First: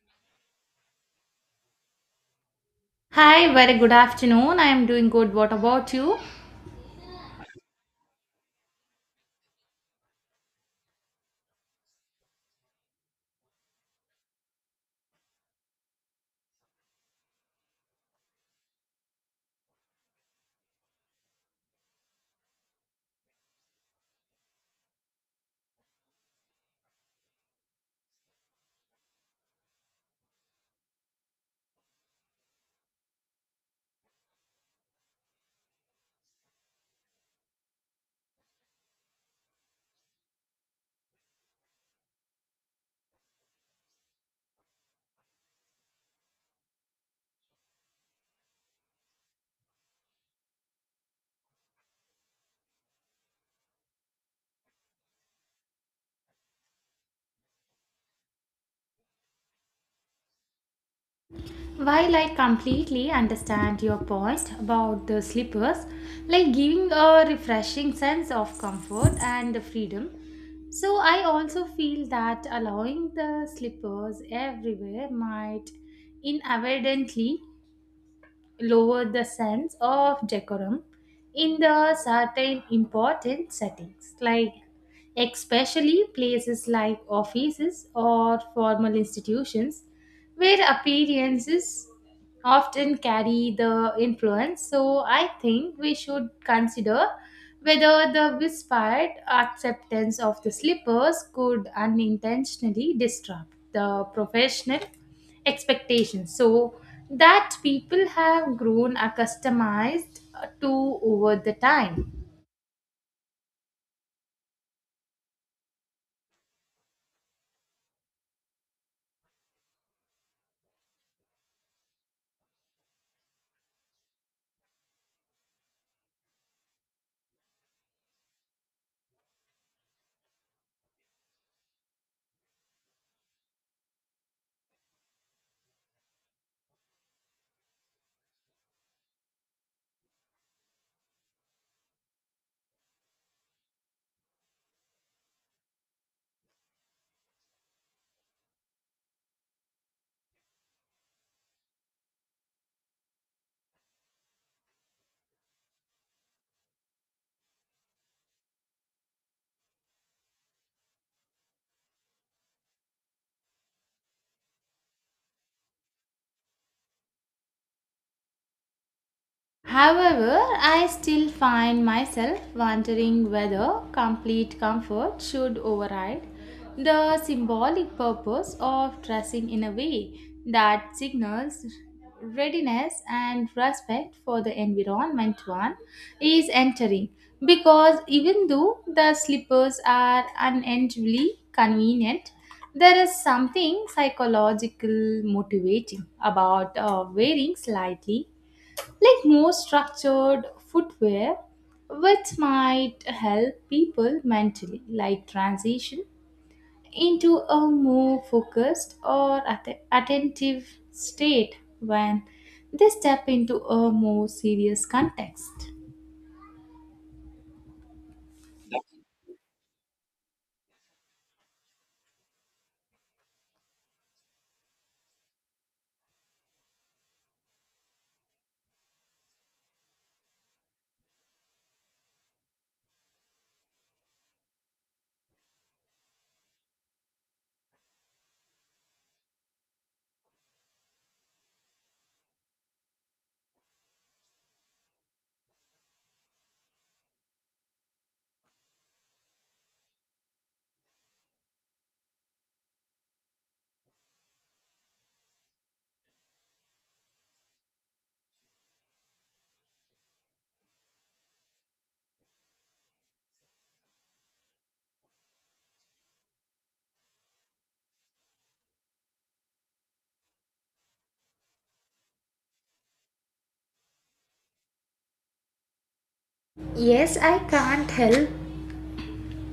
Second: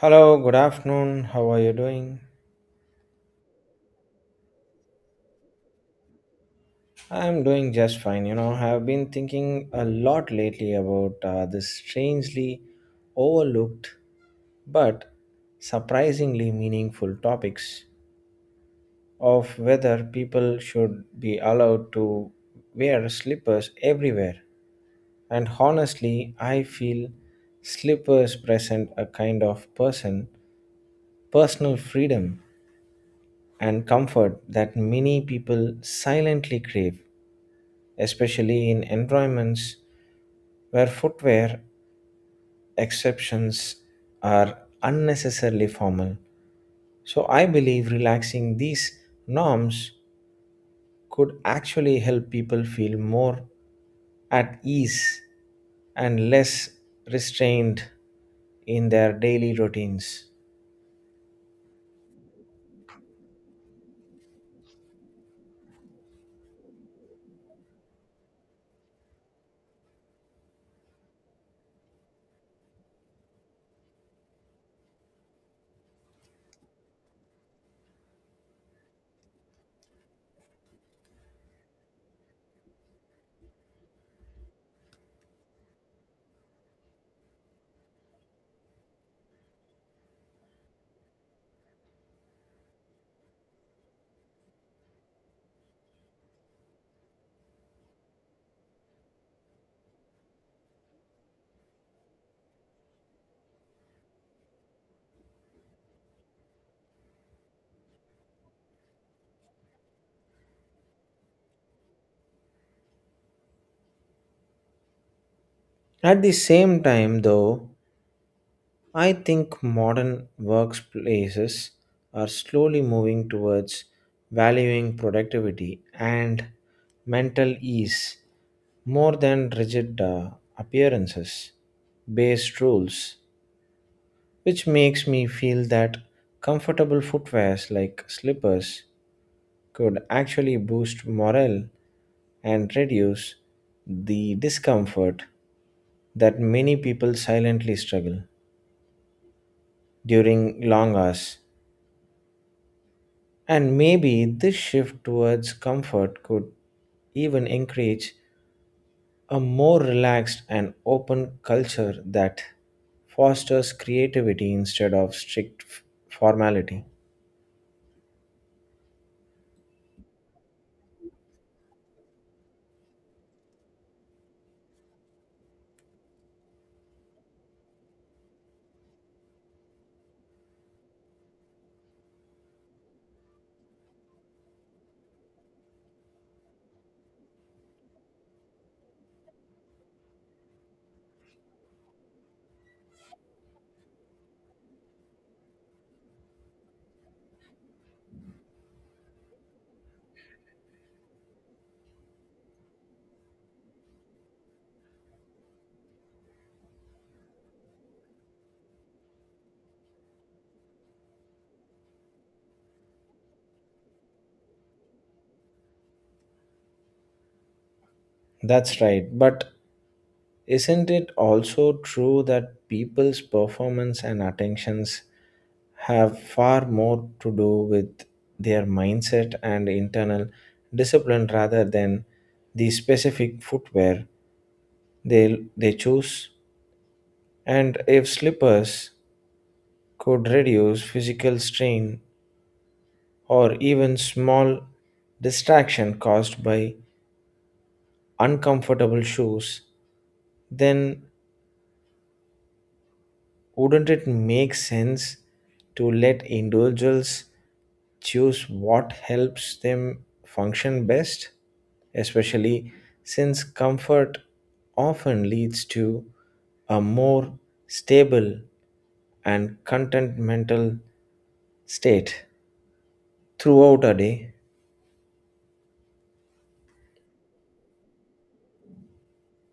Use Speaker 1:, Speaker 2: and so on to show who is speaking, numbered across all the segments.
Speaker 1: Hello, good afternoon. How are you doing?
Speaker 2: Hi, very good afternoon. I am doing good. What about you?
Speaker 1: I'm doing just fine. You know, I've been thinking a lot lately about this strangely overlooked but surprisingly meaningful topics of whether people should be allowed to wear slippers everywhere. And honestly, I feel slippers present a kind of personal freedom and comfort that many people silently crave, especially in environments where footwear exceptions are unnecessarily formal. So I believe relaxing these norms could actually help people feel more at ease and less restrained in their daily routines.
Speaker 2: While I completely understand your point about the slippers, like giving a refreshing sense of comfort and freedom, so I also feel that allowing the slippers everywhere might inadvertently lower the sense of decorum in the certain important settings like especially places like offices or formal institutions where appearances often carry the influence, so I think we should consider whether the whispered acceptance of the slippers could unintentionally disrupt the professional expectations so that people have grown accustomed to over the time.
Speaker 1: At the same time, though, I think modern workplaces are slowly moving towards valuing productivity and mental ease more than rigid appearances based rules, which makes me feel that comfortable footwears like slippers could actually boost morale and reduce the discomfort that many people silently struggle during long hours. And maybe this shift towards comfort could even encourage a more relaxed and open culture that fosters creativity instead of strict formality.
Speaker 2: However, I still find myself wondering whether complete comfort should override the symbolic purpose of dressing in a way that signals readiness and respect for the environment one is entering. Because even though the slippers are unendingly convenient, there is something psychological motivating about wearing slightly like more structured footwear which might help people mentally like transition into a more focused or attentive state when they step into a more serious context.
Speaker 1: That's right, but isn't it also true that people's performance and attentions have far more to do with their mindset and internal discipline rather than the specific footwear they choose? And if slippers could reduce physical strain or even small distraction caused by uncomfortable shoes, then wouldn't it make sense to let individuals choose what helps them function best? Especially since comfort often leads to a more stable and content mental state throughout a day.
Speaker 2: Yes, I can't help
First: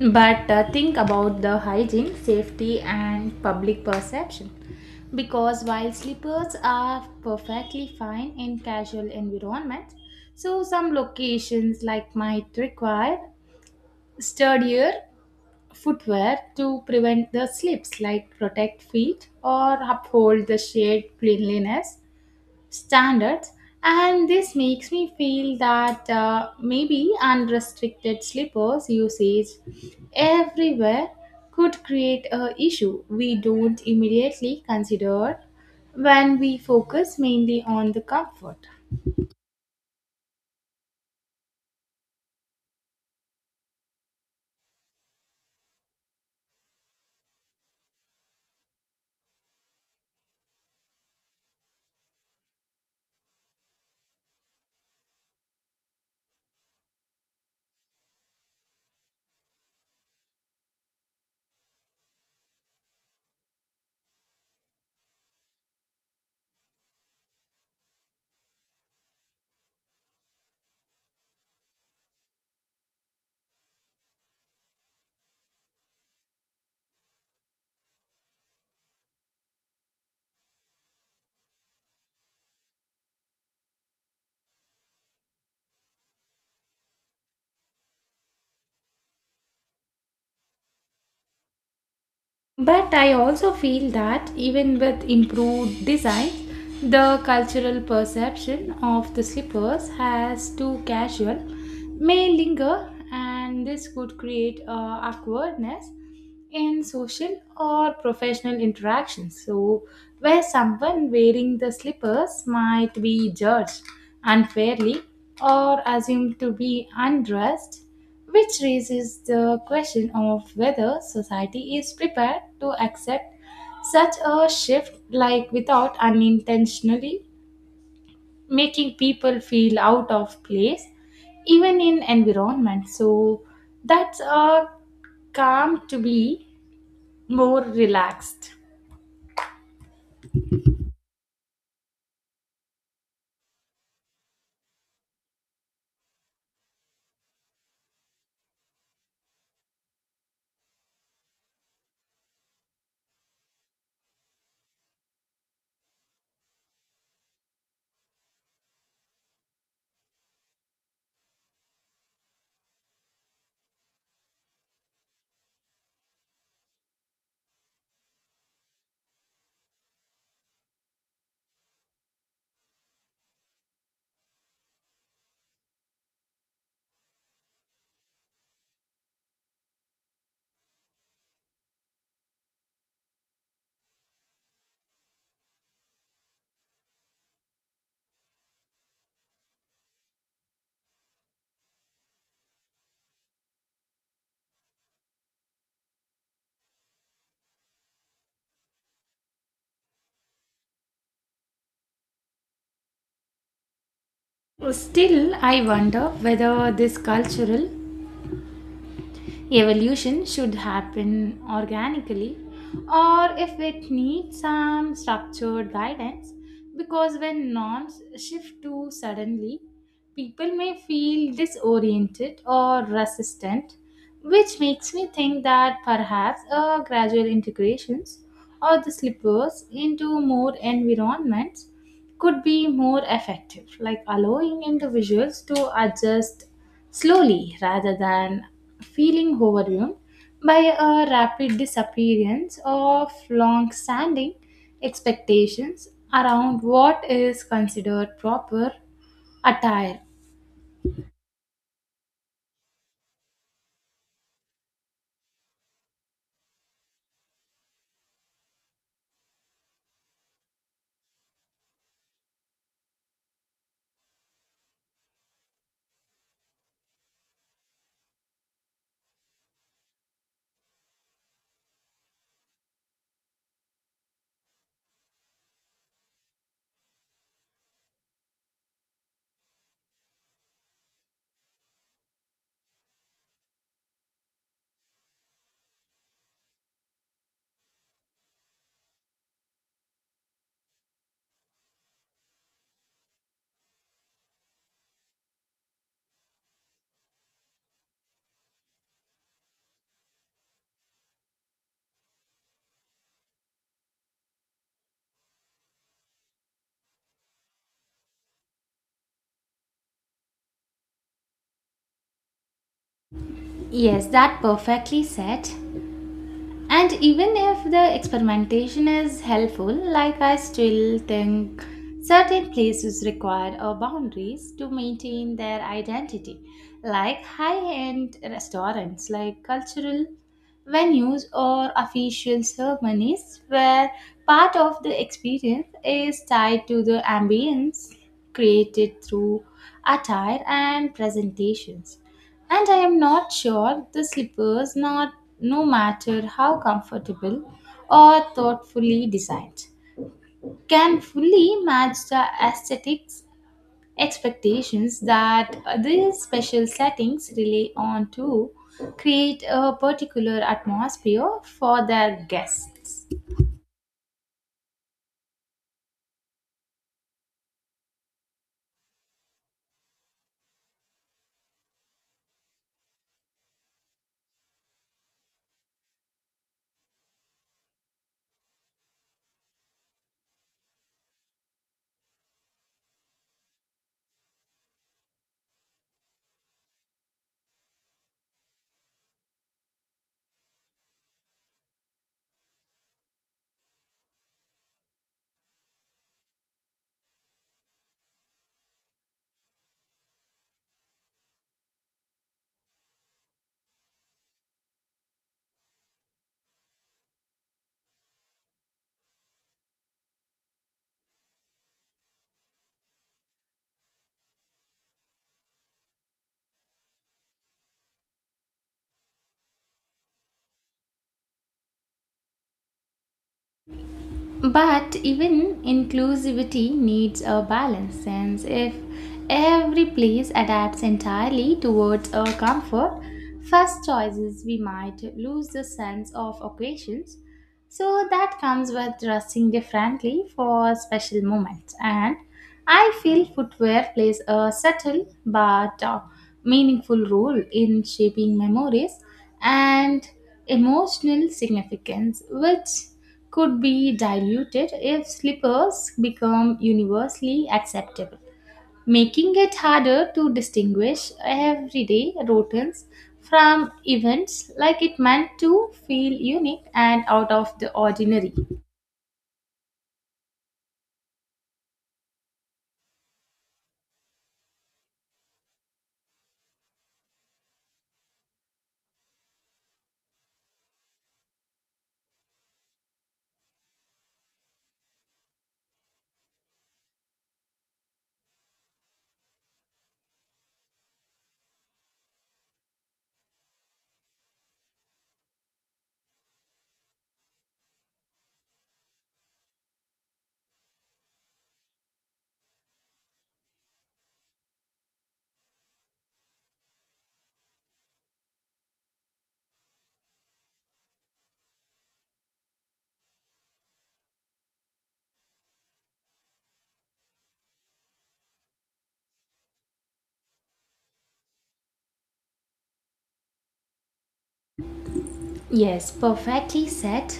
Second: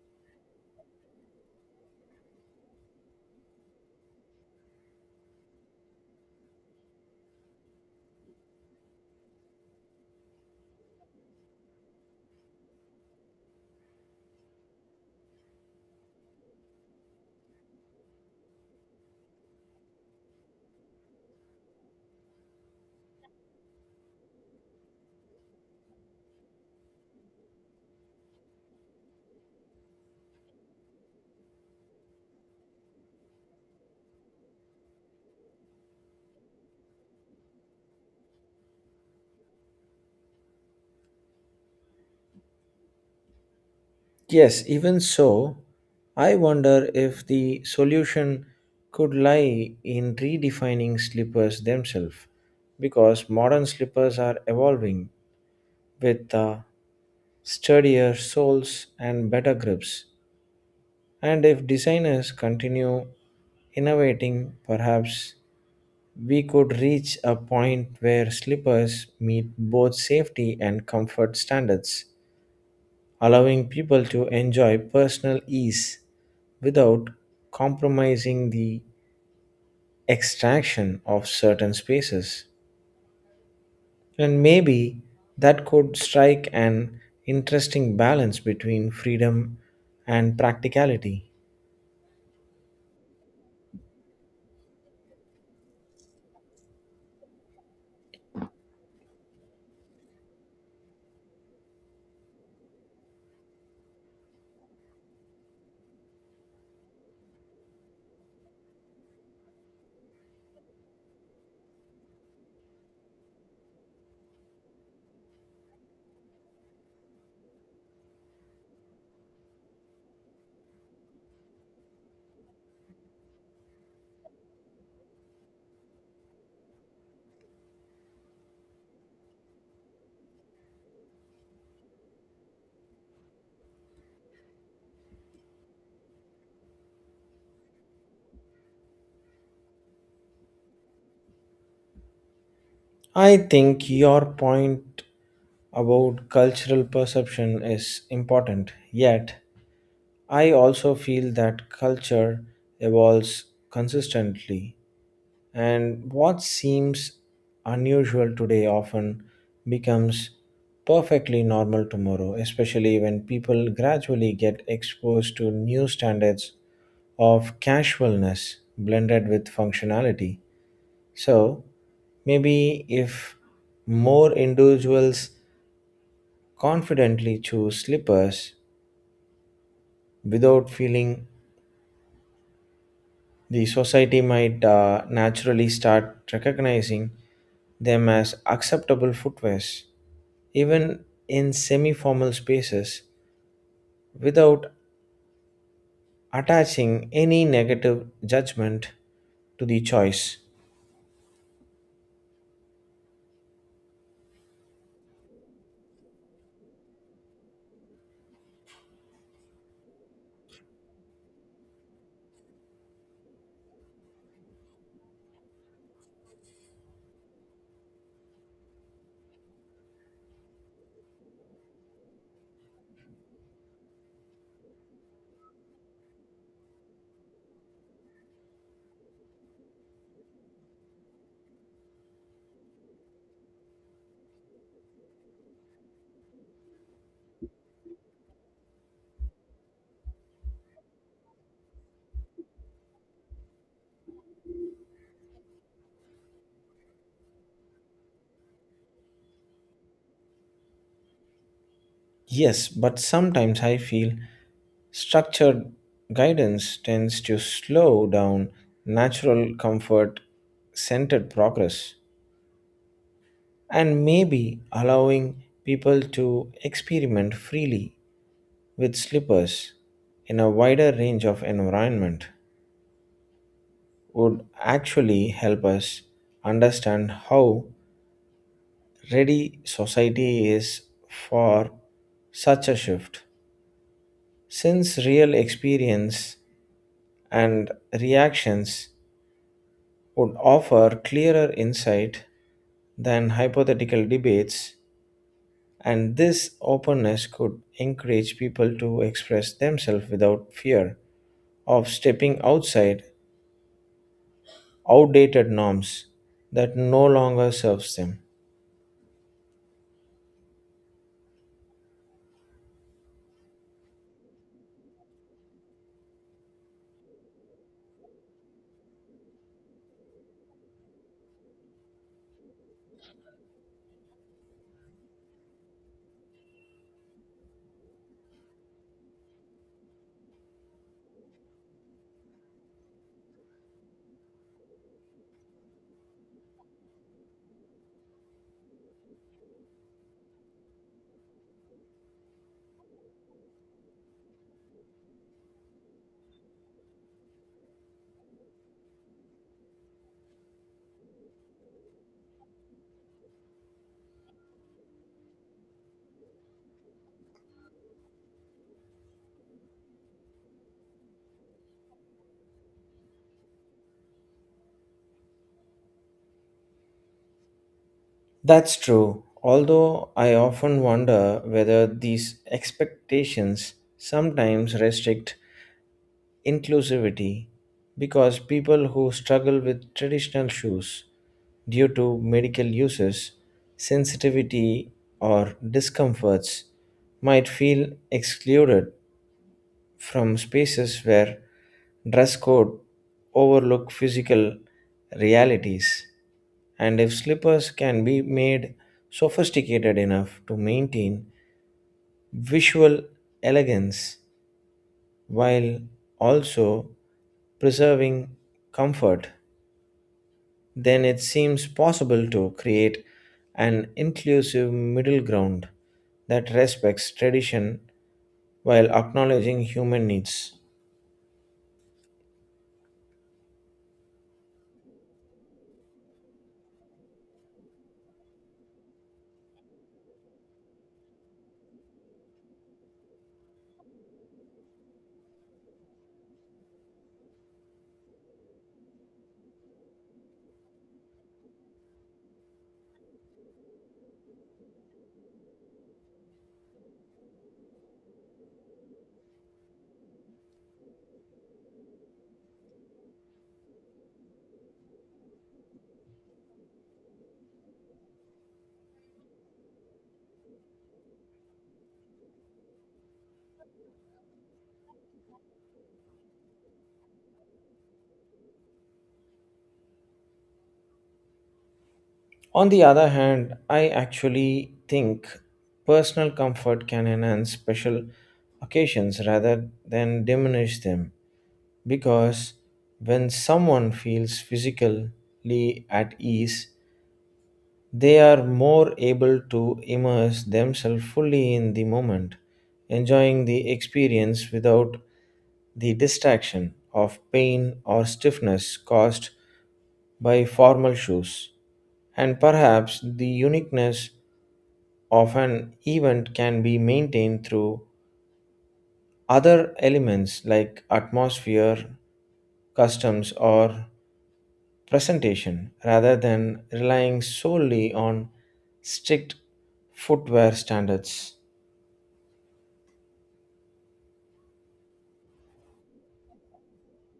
Speaker 2: but think about the hygiene, safety, and public perception. Because while slippers are perfectly fine in casual environments, so some locations like might require sturdier footwear to prevent the slips, like protect feet or uphold the shared cleanliness standards. And this makes me feel that maybe unrestricted slippers usage everywhere could create a issue we don't immediately consider when we focus mainly on the comfort.
Speaker 1: Yes, even so, I wonder if the solution could lie in redefining slippers themselves, because modern slippers are evolving with sturdier soles and better grips. And if designers continue innovating, perhaps we could reach a point where slippers meet both safety and comfort standards allowing people to enjoy personal ease without compromising the extraction of certain spaces. And maybe that could strike an interesting balance between freedom and practicality.
Speaker 2: But I also feel that even with improved design the cultural perception of the slippers as too casual may linger, and this could create awkwardness in social or professional interactions. So, where someone wearing the slippers might be judged unfairly or assumed to be undressed, which raises the question of whether society is prepared to accept such a shift, like without unintentionally making people feel out of place, even in environment. So, that's a calm to be more relaxed.
Speaker 1: I think your point about cultural perception is important, yet, I also feel that culture evolves consistently. And what seems unusual today often becomes perfectly normal tomorrow, especially when people gradually get exposed to new standards of casualness blended with functionality. So, maybe if more individuals confidently choose slippers without feeling, the society might naturally start recognizing them as acceptable footwears, even in semi formal spaces, without attaching any negative judgment to the choice.
Speaker 2: Still, I wonder whether this cultural evolution should happen organically or if it needs some structured guidance, because when norms shift too suddenly, people may feel disoriented or resistant, which makes me think that perhaps a gradual integrations of the slippers into more environments could be more effective, like allowing individuals to adjust slowly rather than feeling overwhelmed by a rapid disappearance of long standing expectations around what is considered proper attire.
Speaker 1: Yes, but sometimes I feel structured guidance tends to slow down natural comfort centered progress and maybe allowing people to experiment freely with slippers in a wider range of environment would actually help us understand how ready society is for such a shift, since real experience and reactions would offer clearer insight than hypothetical debates, and this openness could encourage people to express themselves without fear of stepping outside outdated norms that no longer serves them.
Speaker 2: Yes, that perfectly said. And even if the experimentation is helpful, like I still think certain places require a boundaries to maintain their identity, like high-end restaurants, like cultural venues or official ceremonies where part of the experience is tied to the ambience created through attire and presentations. And I am not sure the slippers, not no matter how comfortable or thoughtfully designed, can fully match the aesthetics expectations that these special settings rely on to create a particular atmosphere for their guests.
Speaker 1: That's true, although I often wonder whether these expectations sometimes restrict inclusivity because people who struggle with traditional shoes due to medical uses, sensitivity, or discomforts might feel excluded from spaces where dress code overlook physical realities and if slippers can be made sophisticated enough to maintain visual elegance while also preserving comfort, then it seems possible to create an inclusive middle ground that respects tradition while acknowledging human needs.
Speaker 2: But even inclusivity needs a balance, since if every place adapts entirely towards our comfort, first choices, we might lose the sense of occasions so that comes with dressing differently for special moments. And I feel footwear plays a subtle but meaningful role in shaping memories and emotional significance, which could be diluted if slippers become universally acceptable, making it harder to distinguish everyday routines from events like it meant to feel unique and out of the ordinary.
Speaker 1: On the other hand, I actually think personal comfort can enhance special occasions rather than diminish them because when someone feels physically at ease, they are more able to immerse themselves fully in the moment, enjoying the experience without the distraction of pain or stiffness caused by formal shoes. And perhaps the uniqueness of an event can be maintained through other elements like atmosphere, customs, or presentation rather than relying solely on strict footwear standards.
Speaker 2: Yes, perfectly said.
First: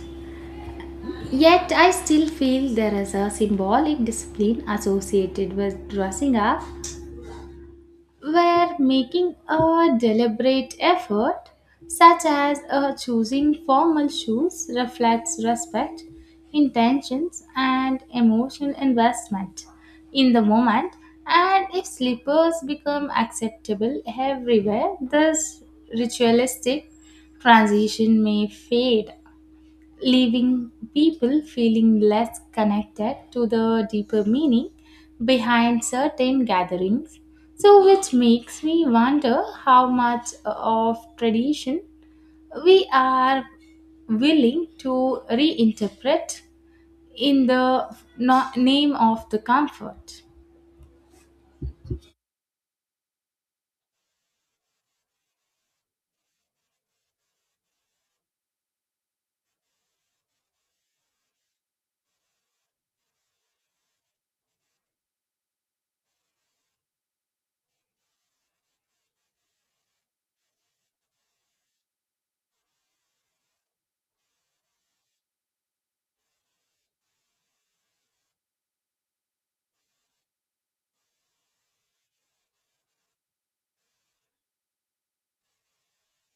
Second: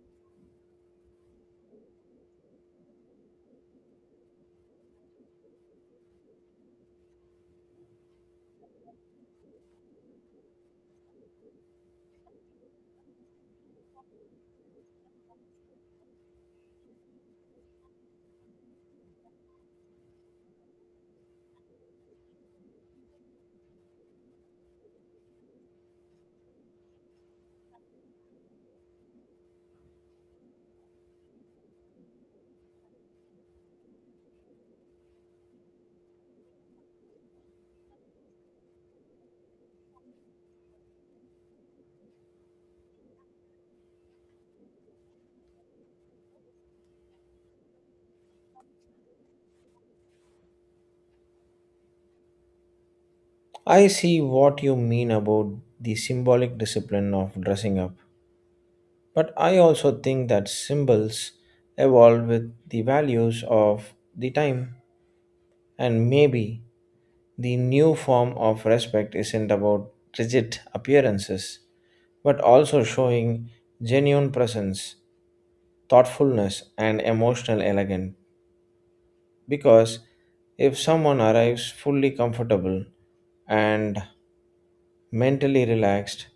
Speaker 2: Yet I still feel there is a symbolic discipline associated with dressing up where making a deliberate effort, such as choosing formal shoes, reflects respect, intentions, and emotional investment in the moment. And if slippers become acceptable everywhere, this ritualistic transition may fade, leaving people feeling less connected to the deeper meaning behind certain gatherings. So, which makes me wonder how much of tradition we are willing to reinterpret in the name of the comfort.
Speaker 1: I see what you mean about the symbolic discipline of dressing up, but I also think that symbols evolve with the values of the time, and maybe the new form of respect isn't about rigid appearances but also showing genuine presence, thoughtfulness, and emotional elegance. Because if someone arrives fully comfortable and mentally relaxed,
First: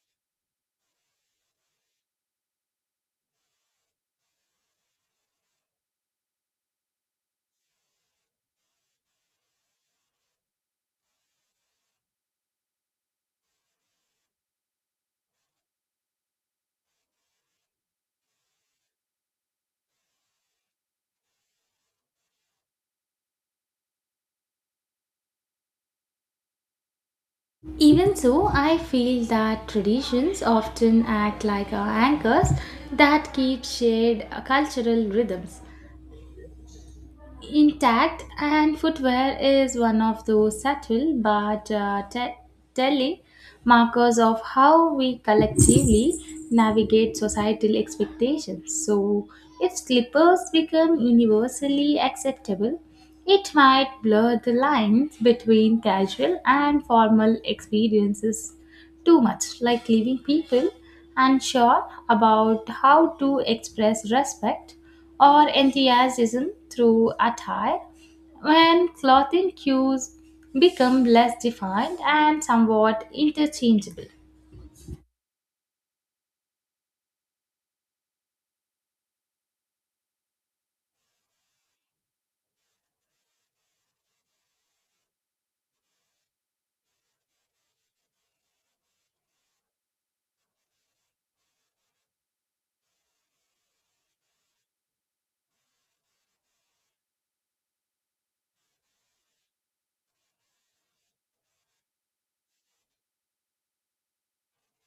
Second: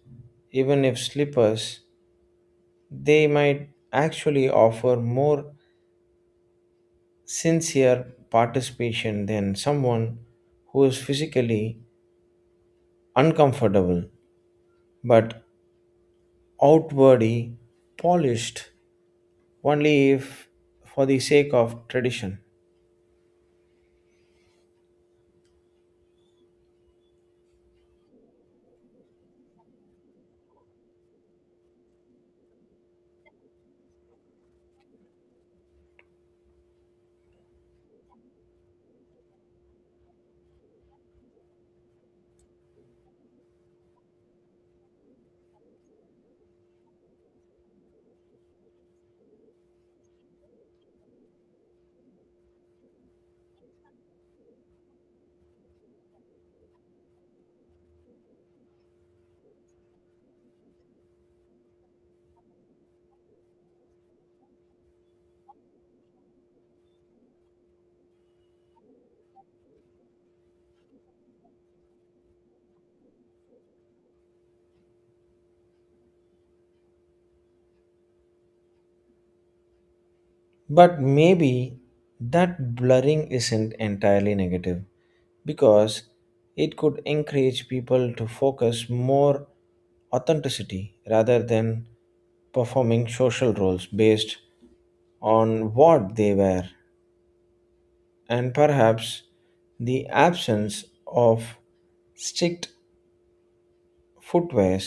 Speaker 1: even if slippers, they might actually offer more sincere participation than someone who is physically uncomfortable but outwardly polished only if for the sake of tradition.
Speaker 2: Even so, I feel that traditions often act like our anchors that keep shared cultural rhythms, intact, and footwear is one of those subtle but telling markers of how we collectively navigate societal expectations. So, if slippers become universally acceptable, it might blur the lines between casual and formal experiences too much, like leaving people unsure about how to express respect or enthusiasm through attire when clothing cues become less defined and somewhat interchangeable.
Speaker 1: But maybe that blurring isn't entirely negative, because it could encourage people to focus more authenticity rather than performing social roles based on what they were and perhaps the absence of strict footwears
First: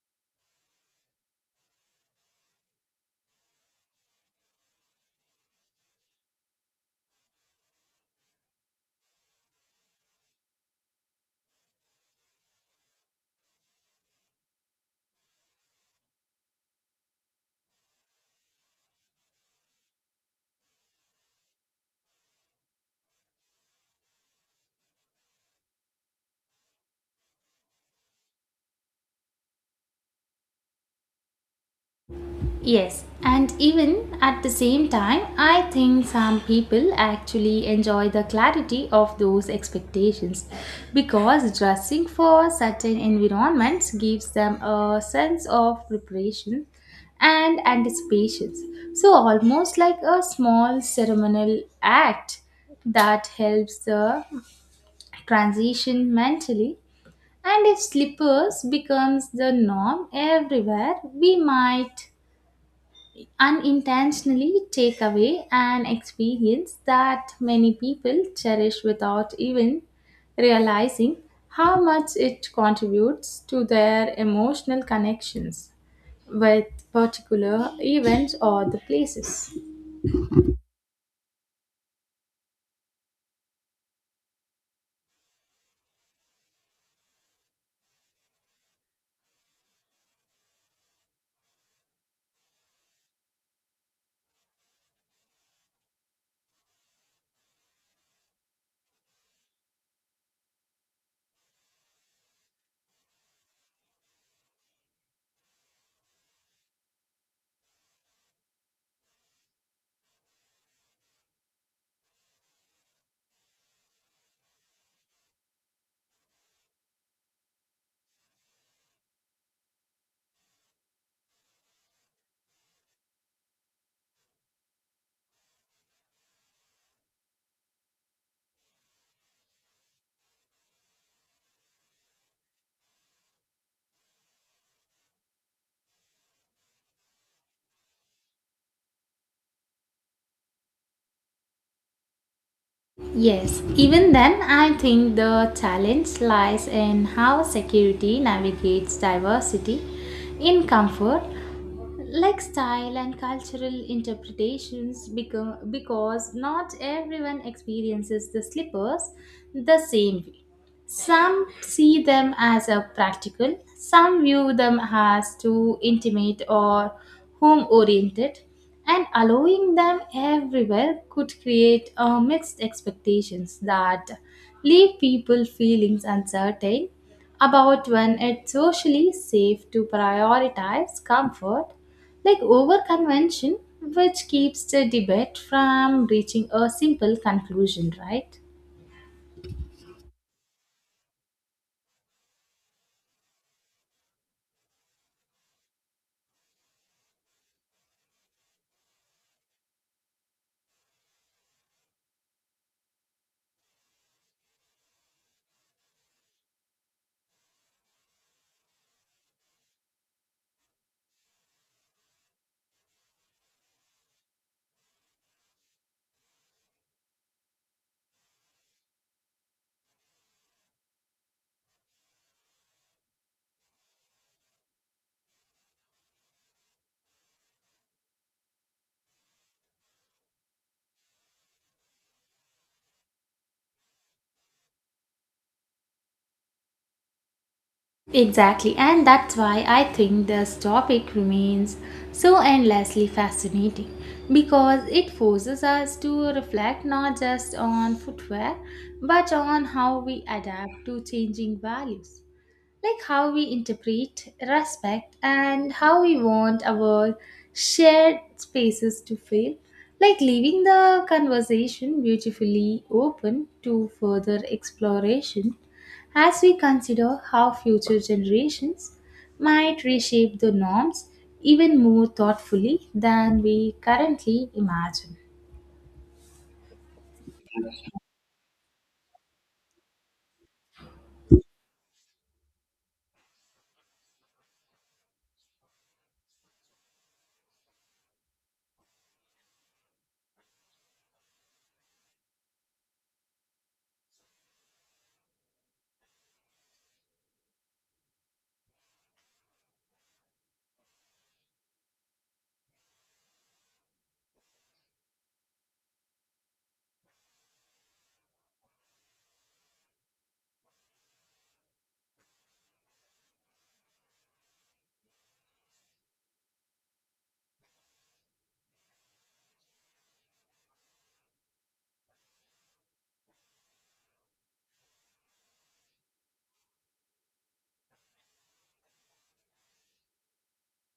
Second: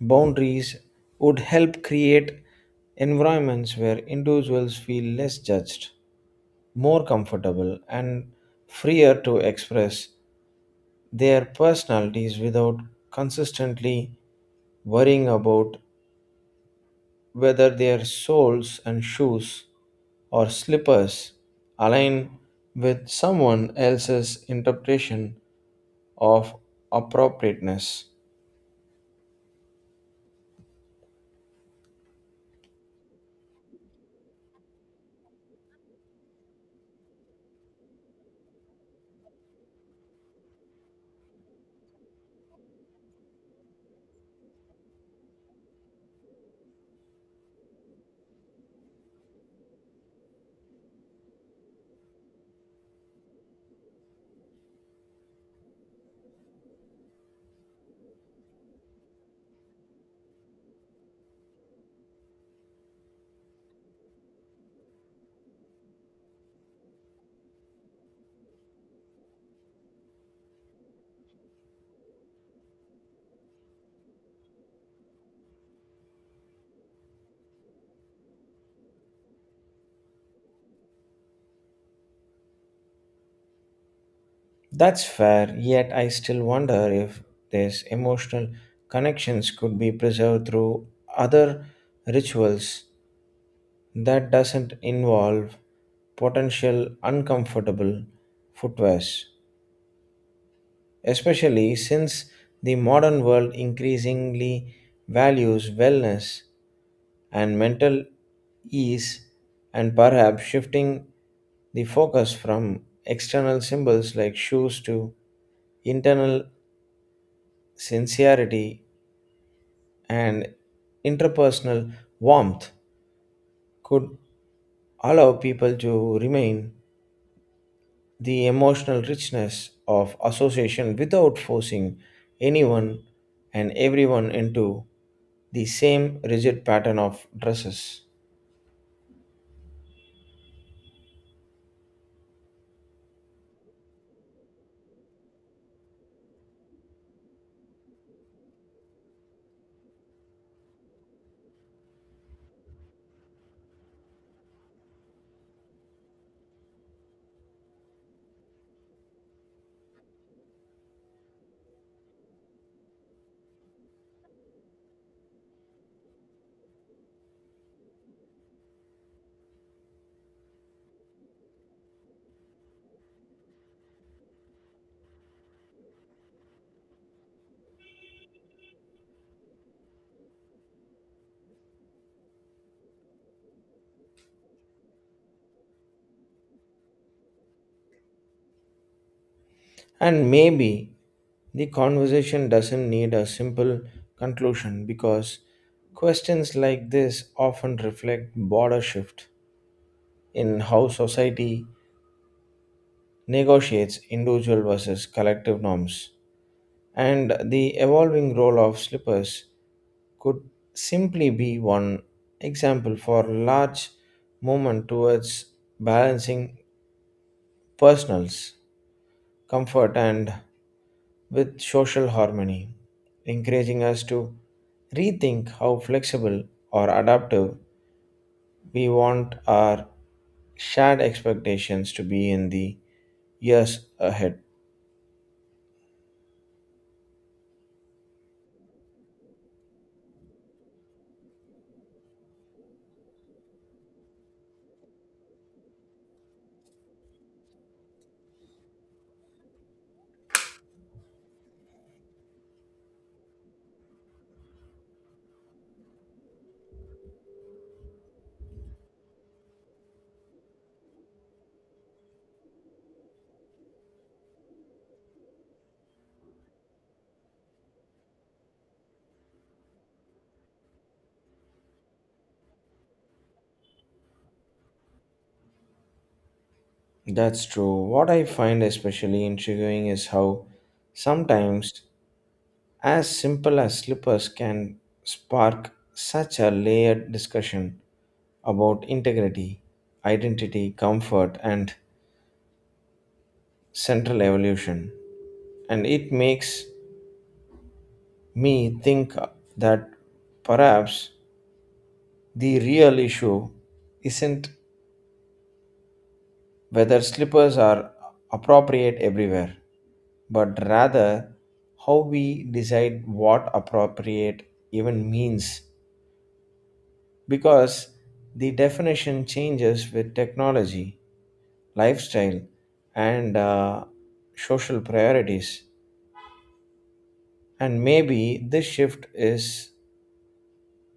Speaker 1: boundaries would help create environments where individuals feel less judged, more comfortable and freer to express their personalities without consistently worrying about whether their soles and shoes or slippers align with someone else's interpretation of appropriateness.
Speaker 2: Yes, and even at the same time, I think some people actually enjoy the clarity of those expectations because dressing for certain environments gives them a sense of preparation and anticipation. So, almost like a small ceremonial act that helps the transition mentally, and if slippers becomes the norm everywhere we might unintentionally take away an experience that many people cherish without even realizing how much it contributes to their emotional connections with particular events or the places.
Speaker 1: That's fair, yet I still wonder if these emotional connections could be preserved through other rituals that doesn't involve potential uncomfortable footwears, especially since the modern world increasingly values wellness and mental ease, and perhaps shifting the focus from external symbols like shoes to internal sincerity and interpersonal warmth could allow people to remain the emotional richness of association without forcing anyone and everyone into the same rigid pattern of dresses.
Speaker 2: Yes, even then, I think the challenge lies in how security navigates diversity in comfort like style and cultural interpretations become, because not everyone experiences the slippers the same way. Some see them as a practical, some view them as too intimate or home oriented, and allowing them everywhere could create mixed expectations that leave people feeling uncertain about when it's socially safe to prioritize comfort like over convention, which keeps the debate from reaching a simple conclusion, right?
Speaker 1: And maybe the conversation doesn't need a simple conclusion because questions like this often reflect border shift in how society negotiates individual versus collective norms and the evolving role of slippers could simply be one example for large movement towards balancing personals comfort and with social harmony, encouraging us to rethink how flexible or adaptive we want our shared expectations to be in the years ahead.
Speaker 2: Exactly, and that's why I think this topic remains so endlessly fascinating because it forces us to reflect not just on footwear but on how we adapt to changing values, like how we interpret, respect, and how we want our shared spaces to feel, like leaving the conversation beautifully open to further exploration as we consider how future generations might reshape the norms even more thoughtfully than we currently imagine.
Speaker 1: That's true. What I find especially intriguing is how sometimes, as simple as slippers can spark such a layered discussion about integrity, identity, comfort, and central evolution. And it makes me think that perhaps the real issue isn't whether slippers are appropriate everywhere, but rather how we decide what appropriate even means because the definition changes with technology, lifestyle, and social priorities. And maybe this shift is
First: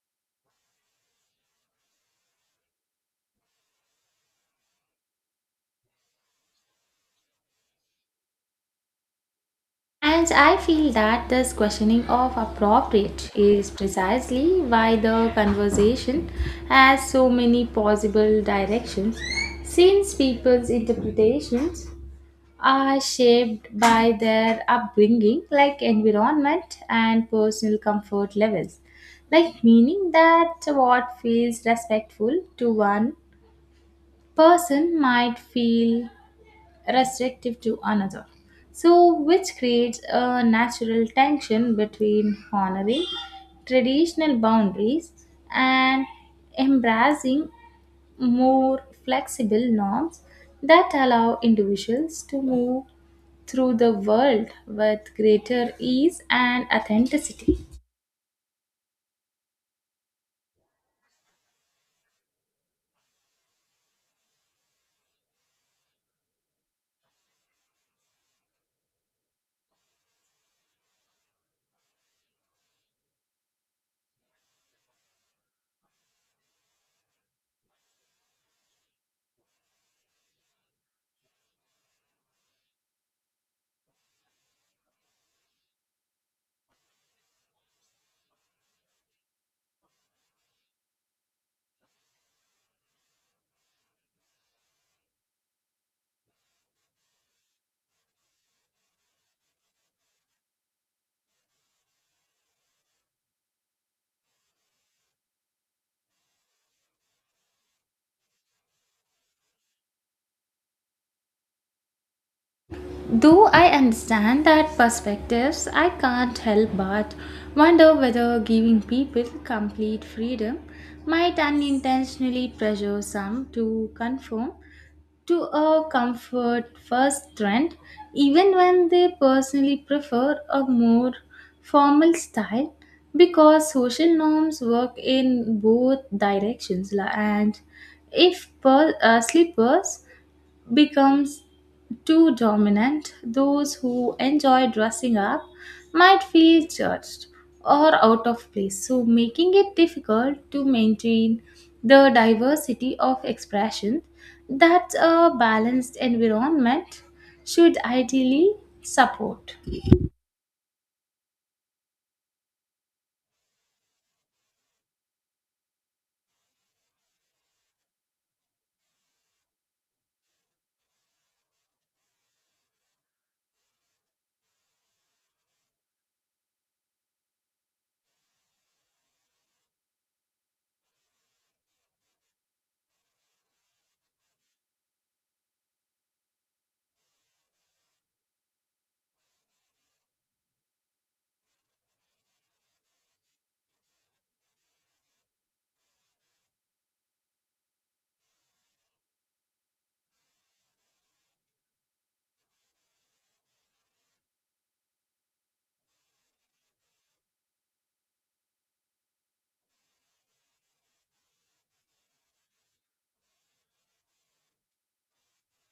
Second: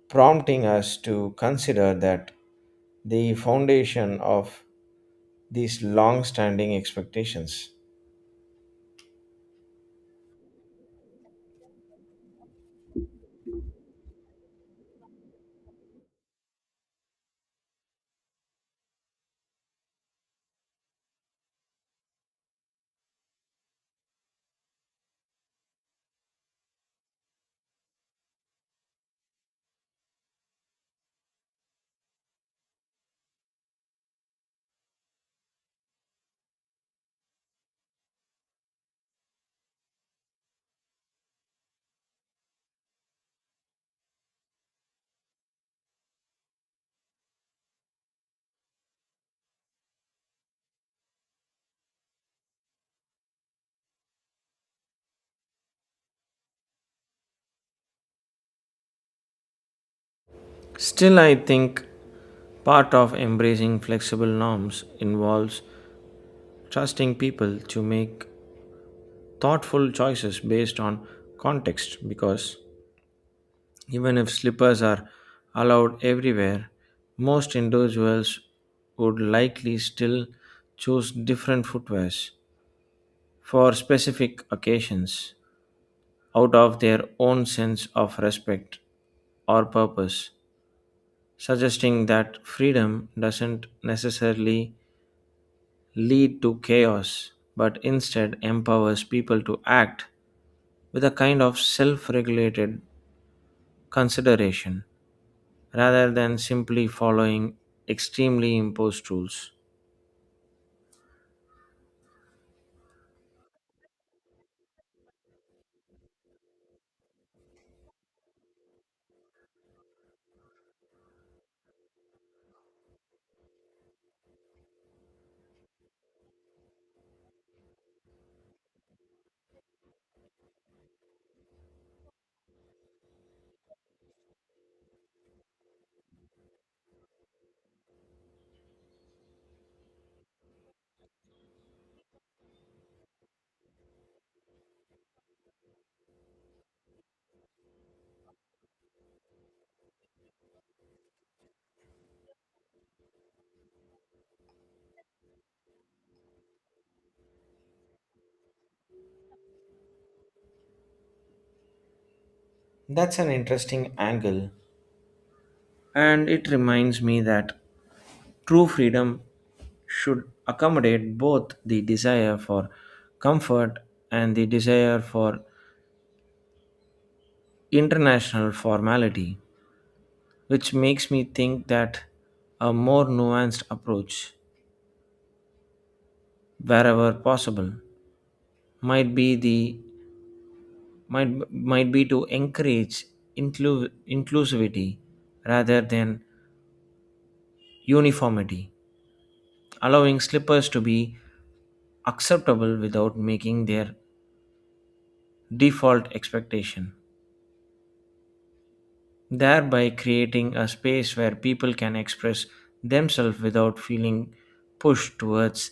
Speaker 1: prompting us to consider that the foundation of these long standing expectations.
Speaker 2: And I feel that this questioning of appropriate is precisely why the conversation has so many possible directions, since people's interpretations are shaped by their upbringing, like environment and personal comfort levels. Like, meaning that what feels respectful to one person might feel restrictive to another. So, which creates a natural tension between honoring traditional boundaries and embracing more flexible norms that allow individuals to move through the world with greater ease and authenticity.
Speaker 1: Still, I think part of embracing flexible norms involves trusting people to make thoughtful choices based on context because even if slippers are allowed everywhere, most individuals would likely still choose different footwears for specific occasions out of their own sense of respect or purpose, suggesting that freedom doesn't necessarily lead to chaos but instead empowers people to act with a kind of self regulated consideration, rather than simply following extremely imposed rules.
Speaker 2: Though I understand that perspectives, I can't help but wonder whether giving people complete freedom might unintentionally pressure some to conform to a comfort first trend, even when they personally prefer a more formal style, because social norms work in both directions and if slippers becomes too dominant, those who enjoy dressing up might feel judged or out of place, so making it difficult to maintain the diversity of expression that a balanced environment should ideally support.
Speaker 1: That's an interesting angle, and it reminds me that true freedom should accommodate both the desire for comfort and the desire for international formality, which makes me think that a more nuanced approach, wherever possible, might be the might be to encourage inclusivity rather than uniformity, allowing slippers to be acceptable without making their default expectation, thereby creating a space where people can express themselves without feeling pushed towards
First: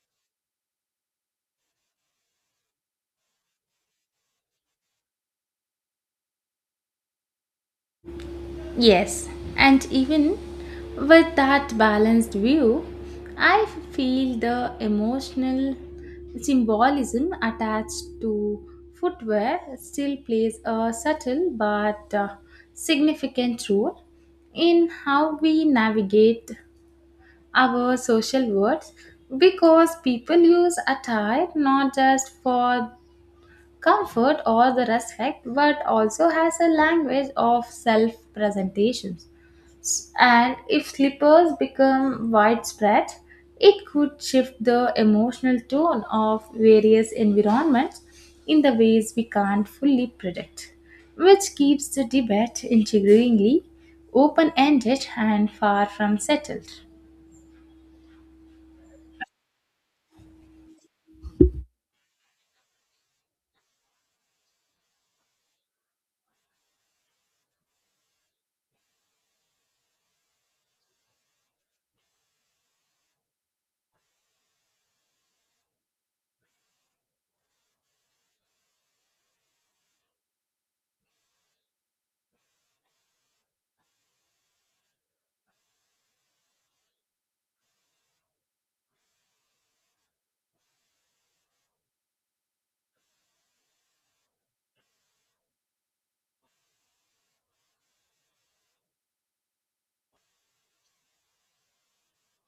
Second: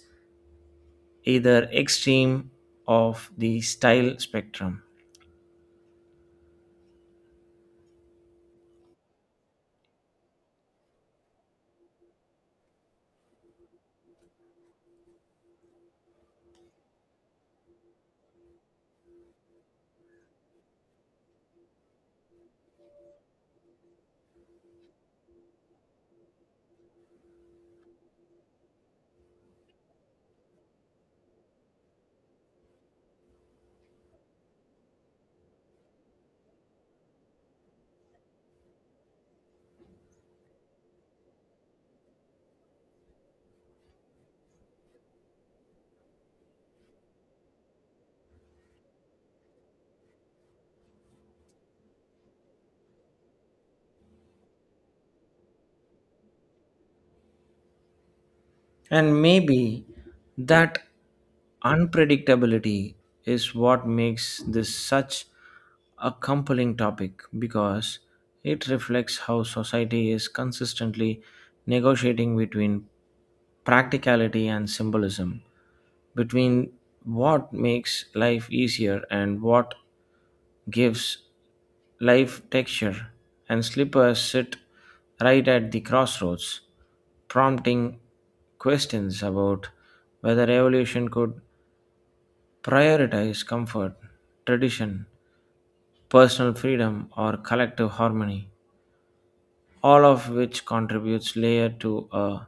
Speaker 1: either extreme of the style spectrum.
Speaker 2: Yes, and even with that balanced view, I feel the emotional symbolism attached to footwear still plays a subtle but significant role in how we navigate our social worlds because people use attire not just for comfort or the respect but also has a language of self presentations, and if slippers become widespread, it could shift the emotional tone of various environments in the ways we can't fully predict, which keeps the debate intriguingly open ended and far from settled.
Speaker 1: And maybe that unpredictability is what makes this such a compelling topic because it reflects how society is consistently negotiating between practicality and symbolism, between what makes life easier and what gives life texture, and slippers sit right at the crossroads, prompting questions about whether evolution could prioritize comfort, tradition, personal freedom, or collective harmony, all of which contributes layer to a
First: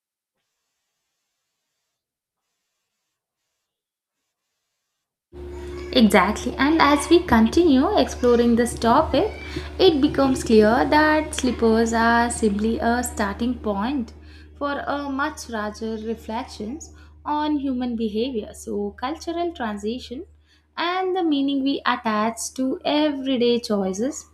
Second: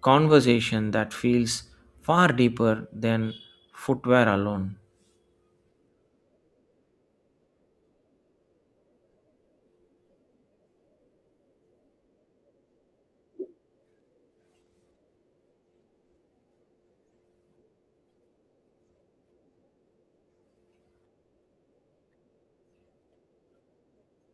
Speaker 1: conversation that feels far deeper than footwear alone.
Speaker 2: Exactly, and as we continue exploring this topic, it becomes clear that slippers are simply a starting point for a much larger reflections on human behavior, so cultural transition, and the meaning we attach to everyday choices,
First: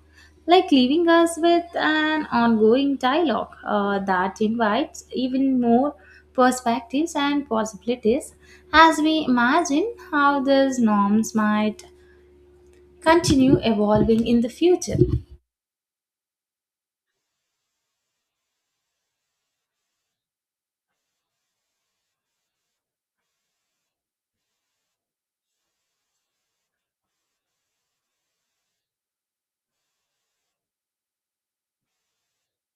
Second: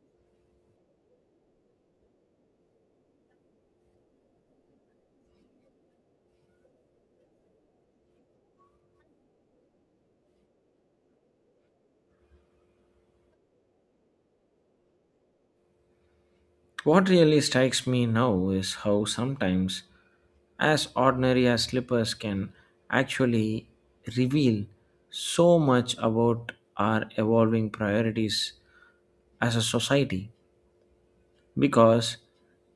Speaker 2: like leaving us with an ongoing dialogue that invites even more perspectives and possibilities as we imagine how these norms might continue evolving in the future.
Speaker 1: What really strikes me now is how sometimes, as ordinary as slippers can actually reveal so much about our evolving priorities as a society because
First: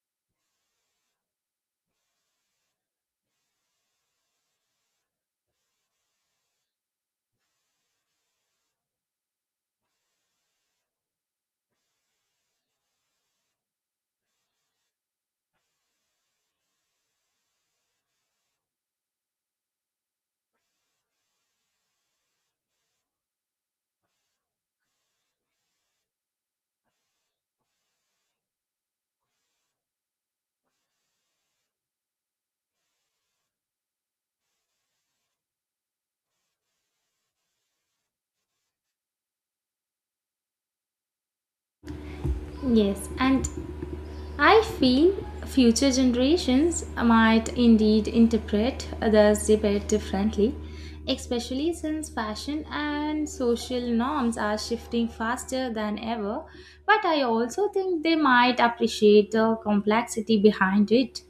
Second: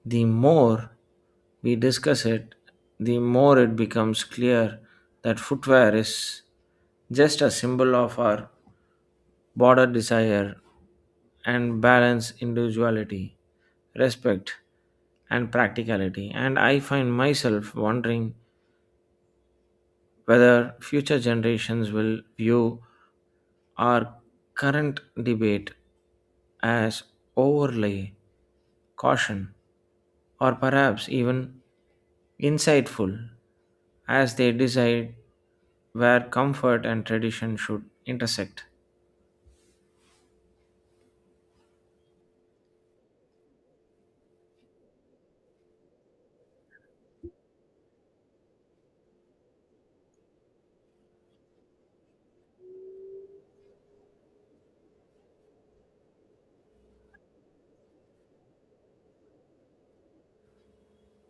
Speaker 1: the more we discuss it, the more it becomes clear that footwear is just a symbol of our border desire and balance individuality, respect, and practicality. And I find myself wondering whether future generations will view our current debate as overly caution or perhaps even insightful as they decide where comfort and tradition should intersect.
Speaker 2: Yes, and I feel future generations might indeed interpret this debate differently, especially since fashion and social norms are shifting faster than ever. But I also think they might appreciate the complexity behind it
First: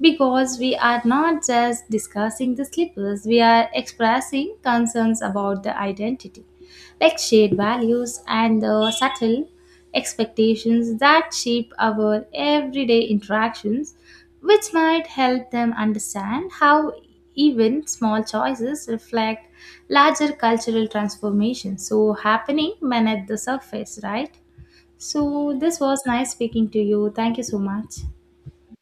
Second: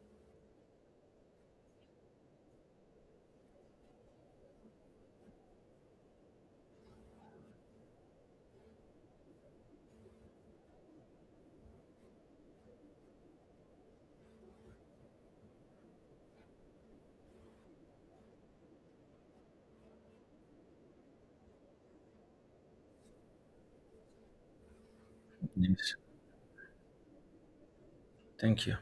Speaker 2: because we are not just discussing the slippers, we are expressing concerns about the identity, like shared values and the subtle expectations that shape our everyday interactions, which might help them understand how even small choices reflect larger cultural transformations so happening beneath the surface, right? So this
Speaker 1: Yes.
Speaker 2: was nice speaking to you. Thank you so much.
Speaker 1: Thank you.